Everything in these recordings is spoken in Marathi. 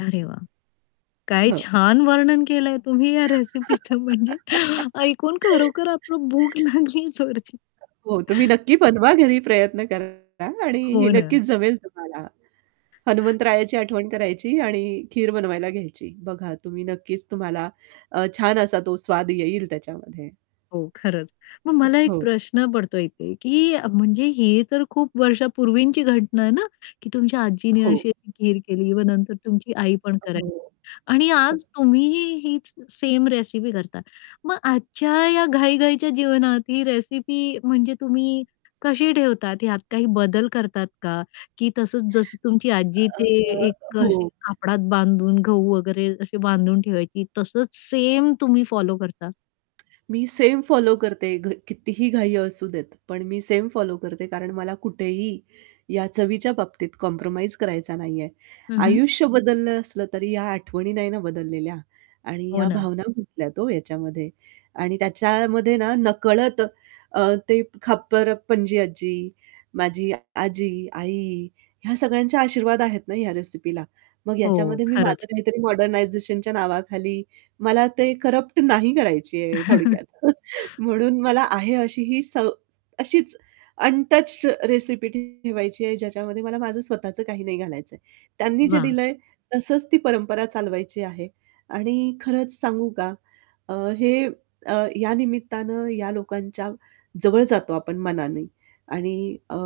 अरे वाह! काय हां. छान वर्णन केलंय तुम्ही या रेसिपीच म्हणजे ऐकून खरोखर आता भूक लागली जोरची. हो. तुम्ही नक्की बनवा घरी, प्रयत्न करा आणि ही हो नक्कीच ना. जमेल तुम्हाला. हनुमंतरायाची आठवण करायची आणि खीर बनवायला घ्यायची. बघा तुम्ही नक्कीच तुम्हाला अ, छान असा तो स्वाद येईल त्याच्यामध्ये. हो, खरंच. मग अ, मला एक हो. प्रश्न पडतोय इथे, की म्हणजे ही तर खूप वर्षापूर्वीची घटना आहे ना, की तुमच्या आजीनी हो. अशी-अशी खीर केली. नंतर तुमची आईपण अ, हो. करायची आणि हां. आज तुम्हीही हीच सेम रेसिपी करता. मग आजच्या या घाई-घाईच्या जीवनात ही रेसिपी म्हणजे तुम्ही कशी ठेवतात? यात काही बदल करतात का? की तसच, जसं तुमची आजी अ, ते अ, एक हो. अशी कापडात बांधून गहू वगैरे अशी बांधून ठेवायची, तसंच सेम तुम्ही फॉलो करता? मी सेम फॉलो करते, घ कितीही घाई असू देत पण मी सेम फॉलो करते, कारण मला कुठेही या चवीच्या बाबतीत कॉम्प्रोमाईज करायचा नाहीये. हं, हं. आयुष्य बदललं असलं तरी या आठवणी नाही ना बदललेल्या आणि हो या ना. भावना गुंतल्यात हो याच्यामध्ये. आणि त्याच्यामध्ये ना नकळत अ, ते खापरपणजी आज्जी, माझी अ, आजी, आई ह्या सगळ्यांचे आशीर्वाद आहेत ना ह्या रेसिपीला. मग हो, ह्याच्यामध्ये मी माझं खरंच. काहीतरी मॉडर्नायझेशनच्या नावाखाली मला ते करप्ट नाही करायची आहे थोडक्यात. म्हणून मला आहे अशी ही स अशीच अनटच्ड रेसिपी ठेवायची आहे, ज्याच्यामध्ये मला माझं स्वतःचं काही नाही घालायचंय. त्यांनी जे वाह! दिलंय तसंच ती परंपरा चालवायची आहे. आणि खरंच सांगू का अ, हे अ, या निमित्तानं या लोकांच्या जवळ जातो आपण मनाने आणि अ,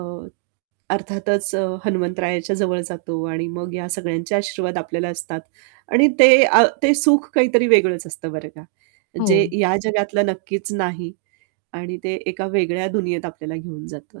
अर्थातच हनुमंतरायाच्या जवळ जातो आणि मग या सगळ्यांचे आशीर्वाद आपल्याला असतात आणि ते अ, ते सुख काहीतरी वेगळंच असतं बरं का. जे हो. या जगातलं नक्कीच नाही आणि ते एका वेगळ्या दुनियेत आपल्याला घेऊन जातं.